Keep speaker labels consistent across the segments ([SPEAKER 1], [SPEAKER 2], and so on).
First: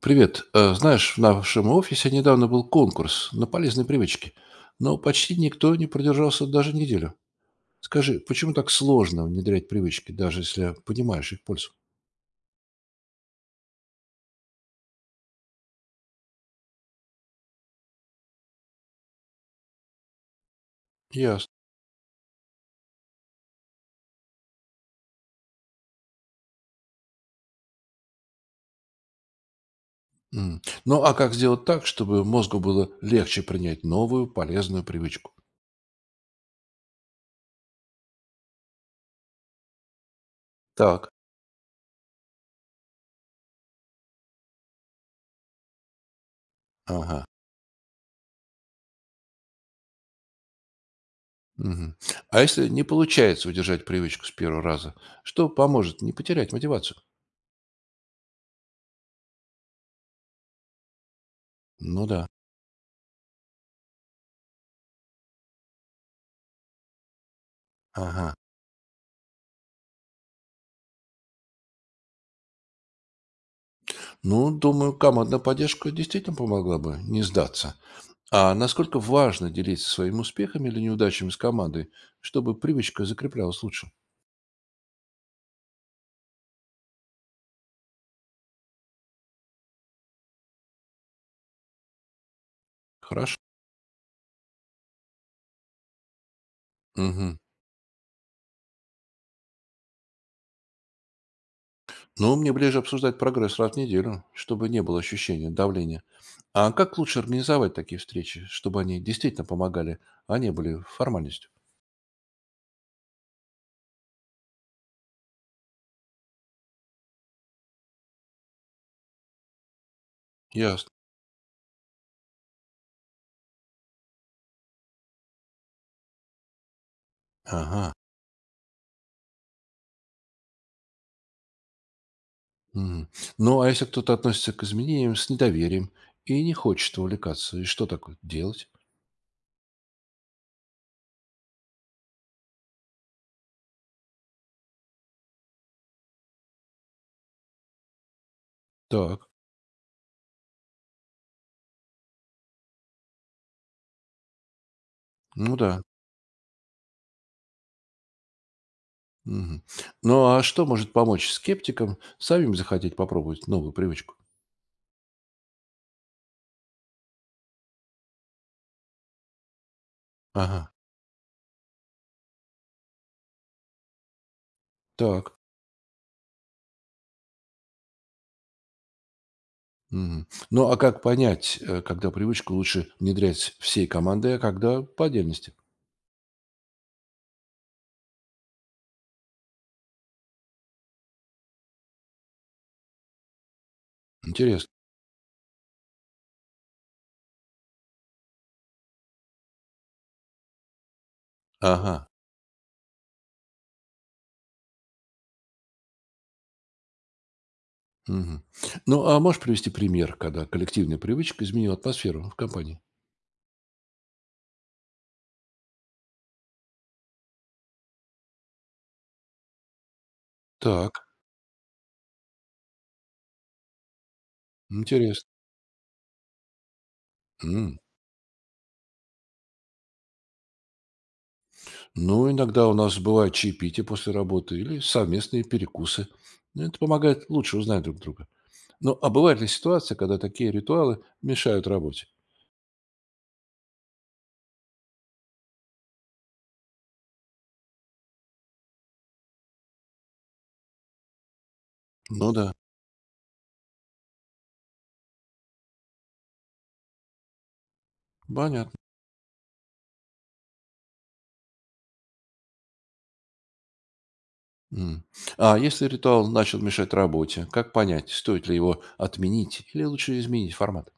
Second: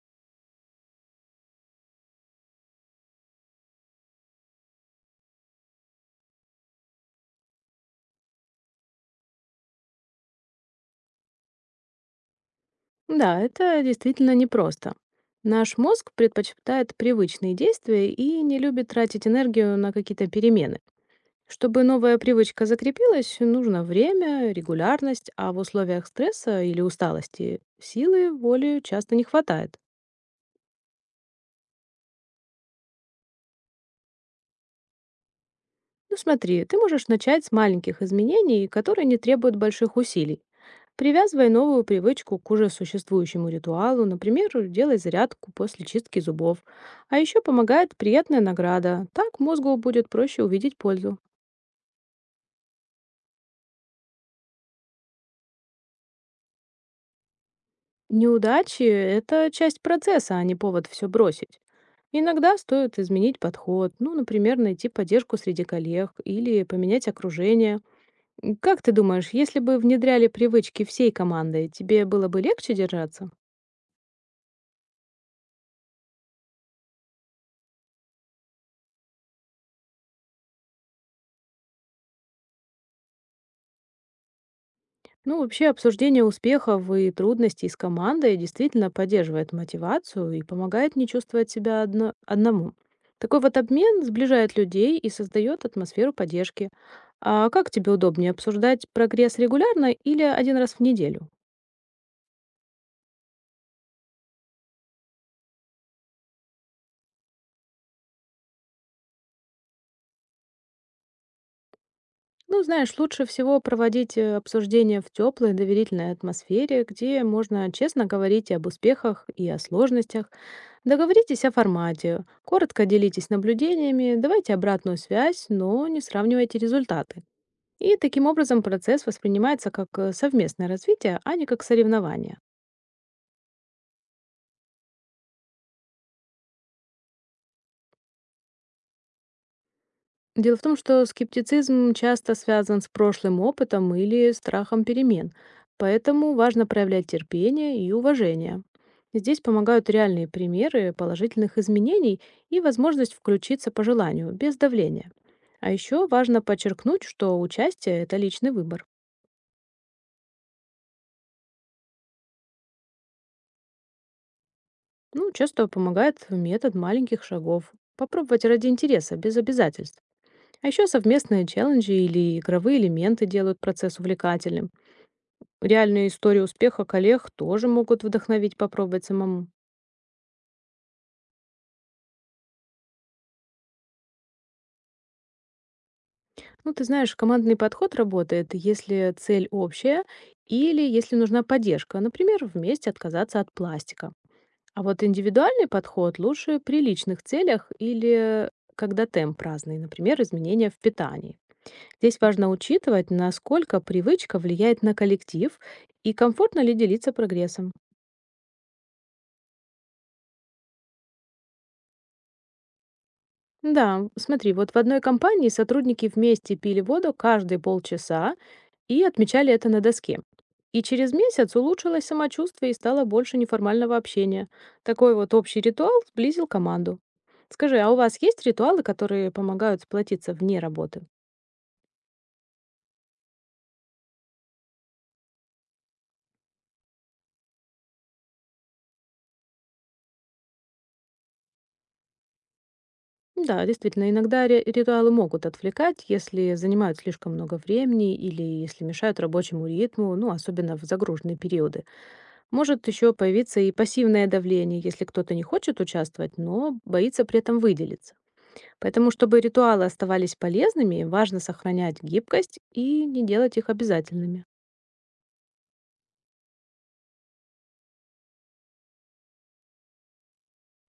[SPEAKER 1] Привет. Знаешь, в нашем офисе недавно был конкурс на полезные привычки, но почти никто не продержался даже неделю. Скажи, почему так сложно внедрять привычки, даже если понимаешь их пользу?
[SPEAKER 2] Да, это действительно непросто. Наш мозг предпочитает привычные действия и не любит тратить энергию на какие-то перемены.
[SPEAKER 1] Ясно.
[SPEAKER 2] Чтобы новая привычка закрепилась, нужно время, регулярность, а в условиях стресса или усталости силы воли часто не хватает.
[SPEAKER 1] М. Ну, а как сделать так, чтобы мозгу было легче принять новую полезную привычку?
[SPEAKER 2] Ну смотри, ты можешь начать с маленьких изменений, которые не требуют больших усилий.
[SPEAKER 1] Так.
[SPEAKER 2] Привязывай новую привычку к уже существующему ритуалу, например, делай зарядку после чистки зубов. А
[SPEAKER 1] Ага.
[SPEAKER 2] еще помогает приятная награда. Так мозгу будет проще увидеть пользу.
[SPEAKER 1] Мгм. А если не получается удержать привычку с первого раза, что поможет не потерять мотивацию?
[SPEAKER 2] Неудачи– это часть процесса, а не повод все бросить.
[SPEAKER 1] Ну да.
[SPEAKER 2] Иногда стоит изменить подход, ну, например, найти поддержку среди коллег или поменять окружение.
[SPEAKER 1] Ага.
[SPEAKER 2] Как ты думаешь, если бы внедряли привычки всей командой, тебе было бы легче держаться?
[SPEAKER 1] Ну, думаю, командная поддержка действительно помогла бы не сдаться. А насколько важно делиться своими успехами или неудачами с командой, чтобы привычка закреплялась лучше?
[SPEAKER 2] Ну, вообще обсуждение успехов и трудностей с командой действительно поддерживает мотивацию и помогает не чувствовать себя одному.
[SPEAKER 1] Хорошо.
[SPEAKER 2] Такой вот обмен сближает людей и создает атмосферу поддержки.
[SPEAKER 1] Мгм.
[SPEAKER 2] А как тебе удобнее обсуждать прогресс регулярно или один раз в неделю?
[SPEAKER 1] Ну, мне ближе обсуждать прогресс раз в неделю, чтобы не было ощущения давления. А как лучше организовать такие встречи, чтобы они действительно помогали, а не были формальностью?
[SPEAKER 2] Ну, знаешь, лучше всего проводить обсуждения в теплой, доверительной атмосфере, где можно честно говорить и об успехах, и о сложностях.
[SPEAKER 1] Ясно.
[SPEAKER 2] Договоритесь о формате, коротко делитесь наблюдениями, давайте обратную связь, но не сравнивайте результаты.
[SPEAKER 1] Ага.
[SPEAKER 2] И таким образом процесс воспринимается как совместное развитие, а не как соревнование.
[SPEAKER 1] Мгм. Ну, а если кто-то относится к изменениям с недоверием и не хочет увлекаться, и что такое делать?
[SPEAKER 2] Дело в том, что скептицизм часто связан с прошлым опытом или страхом перемен, поэтому важно проявлять терпение и уважение.
[SPEAKER 1] Так.
[SPEAKER 2] Здесь помогают реальные примеры положительных изменений и возможность включиться по желанию, без давления.
[SPEAKER 1] Ну
[SPEAKER 2] А
[SPEAKER 1] да.
[SPEAKER 2] еще важно подчеркнуть, что участие– это личный выбор.
[SPEAKER 1] Мгм. Ну, а что может помочь скептикам самим захотеть попробовать новую привычку?
[SPEAKER 2] Ну, часто помогает метод маленьких шагов. Попробовать ради интереса, без обязательств. А
[SPEAKER 1] Ага,
[SPEAKER 2] еще совместные челленджи или игровые элементы делают процесс увлекательным.
[SPEAKER 1] так.
[SPEAKER 2] Реальные истории успеха коллег тоже могут вдохновить попробовать самому.
[SPEAKER 1] Мгм. Ну, а как понять, когда привычку лучше внедрять всей командой, а когда по отдельности?
[SPEAKER 2] Ну, ты знаешь, командный подход работает, если цель общая или если нужна поддержка, например, вместе отказаться от пластика.
[SPEAKER 1] Интересно.
[SPEAKER 2] А вот индивидуальный подход лучше при личных целях или когда темп разный, например, изменения в питании.
[SPEAKER 1] Ага.
[SPEAKER 2] Здесь важно учитывать, насколько привычка влияет на коллектив и комфортно ли делиться прогрессом.
[SPEAKER 1] Мгм. Ну, а можешь привести пример, когда коллективная привычка изменила атмосферу в компании?
[SPEAKER 2] Да, смотри, вот в одной компании сотрудники вместе пили воду каждые полчаса, и отмечали это на доске. И
[SPEAKER 1] Так,
[SPEAKER 2] через месяц улучшилось самочувствие и стало больше неформального общения. Такой
[SPEAKER 1] интересно.
[SPEAKER 2] вот общий ритуал сблизил команду.
[SPEAKER 1] М.
[SPEAKER 2] Скажи, а у вас есть ритуалы, которые помогают сплотиться вне работы?
[SPEAKER 1] Ну, иногда у нас бывают чаепития после работы или совместные перекусы. Ну, это помогает лучше узнать друг друга. Ну, а бывает ли ситуация, когда такие ритуалы мешают работе?
[SPEAKER 2] Да, действительно, иногда ритуалы могут отвлекать, если занимают слишком много времени или если мешают рабочему ритму, ну, особенно в загруженные периоды.
[SPEAKER 1] Ну да,
[SPEAKER 2] Может еще появиться и пассивное давление, если кто-то не хочет участвовать, но боится при этом выделиться.
[SPEAKER 1] понятно.
[SPEAKER 2] Поэтому, чтобы ритуалы оставались полезными, важно сохранять гибкость и не делать их обязательными.
[SPEAKER 1] М. А если ритуал начал мешать работе, как понять, стоит ли его отменить или лучше изменить формат?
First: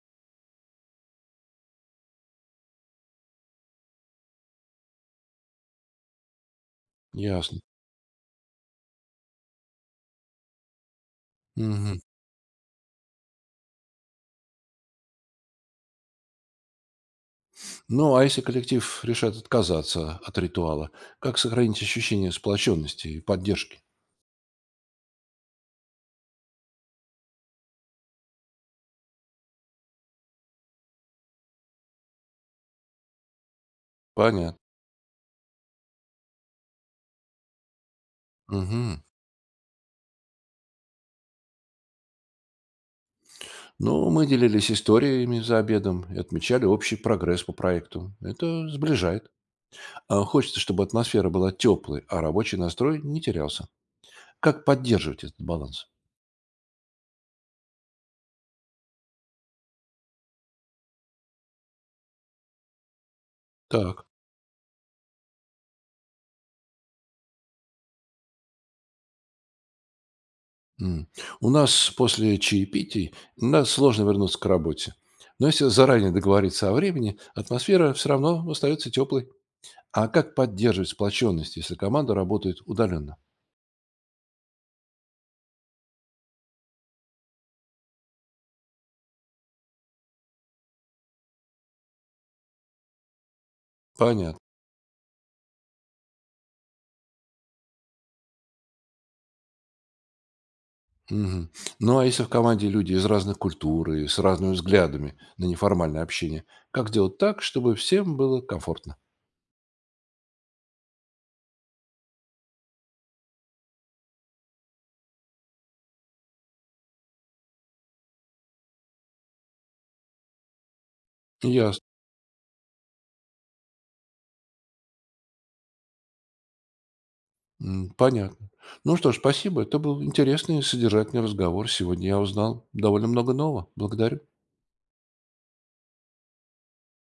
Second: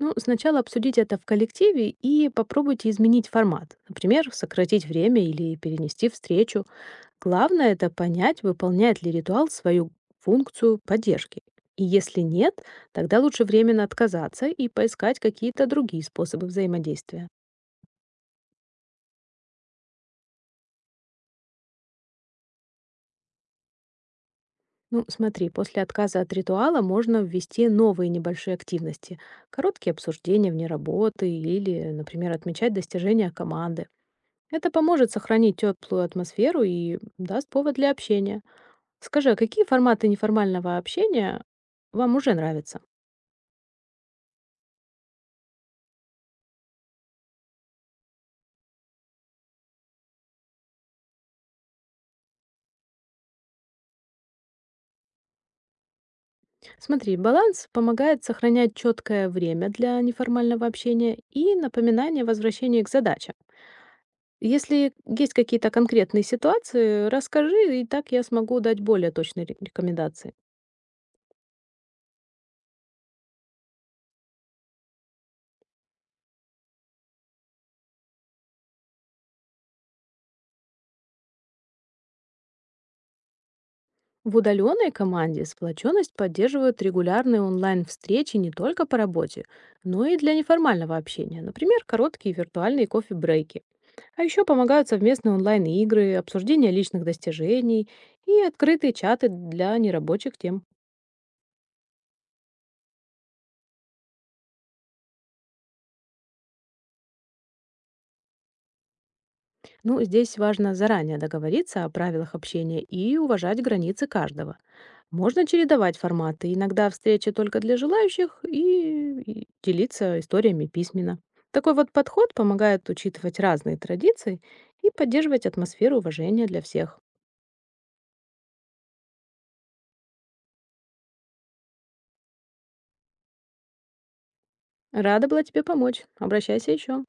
[SPEAKER 2] Ну, сначала обсудите это в коллективе и попробуйте изменить формат. Например, сократить время или перенести встречу.
[SPEAKER 1] Ясно.
[SPEAKER 2] Главное— это понять, выполняет ли ритуал свою функцию поддержки. И
[SPEAKER 1] Мгм.
[SPEAKER 2] если нет, тогда лучше временно отказаться и поискать какие-то другие способы взаимодействия.
[SPEAKER 1] Ну, а если коллектив решает отказаться от ритуала, как сохранить ощущение сплоченности и поддержки?
[SPEAKER 2] Ну, смотри, после отказа от ритуала можно ввести новые небольшие активности. Короткие обсуждения вне работы или, например, отмечать достижения команды.
[SPEAKER 1] Понятно.
[SPEAKER 2] Это поможет сохранить теплую атмосферу и даст повод для общения.
[SPEAKER 1] Мгм.
[SPEAKER 2] Скажи, а какие форматы неформального общения вам уже нравятся?
[SPEAKER 1] Ну, мы делились историями за обедом и отмечали общий прогресс по проекту. Это сближает. А хочется, чтобы атмосфера была теплой, а рабочий настрой не терялся. Как поддерживать этот баланс?
[SPEAKER 2] Смотри, баланс помогает сохранять четкое время для неформального общения и напоминание возвращения к задачам.
[SPEAKER 1] Так.
[SPEAKER 2] Если есть какие-то конкретные ситуации, расскажи, и так я смогу дать более точные рекомендации.
[SPEAKER 1] М. У нас после чаепитий нас сложно вернуться к работе. Но если заранее договориться о времени, атмосфера все равно остается теплой. А как поддерживать сплоченность, если команда работает удаленно?
[SPEAKER 2] В удаленной команде сплоченность поддерживают регулярные онлайн-встречи не только по работе, но и для неформального общения, например, короткие виртуальные кофе-брейки. А
[SPEAKER 1] Понятно.
[SPEAKER 2] еще помогают совместные онлайн-игры, обсуждение личных достижений и открытые чаты для нерабочих тем.
[SPEAKER 1] Мгм. Ну а если в команде люди из разных культур и с разными взглядами на неформальное общение, как сделать так, чтобы всем было комфортно?
[SPEAKER 2] Ну, здесь важно заранее договориться о правилах общения и уважать границы каждого. Можно чередовать форматы, иногда встречи только для желающих и делиться историями письменно. Такой
[SPEAKER 1] Ясно.
[SPEAKER 2] вот подход помогает учитывать разные традиции и поддерживать атмосферу уважения для всех.
[SPEAKER 1] М, понятно. Ну что ж, спасибо. Это был интересный и содержательный разговор. Сегодня я узнал довольно много нового. Благодарю.
[SPEAKER 2] Рада была тебе помочь. Обращайся еще.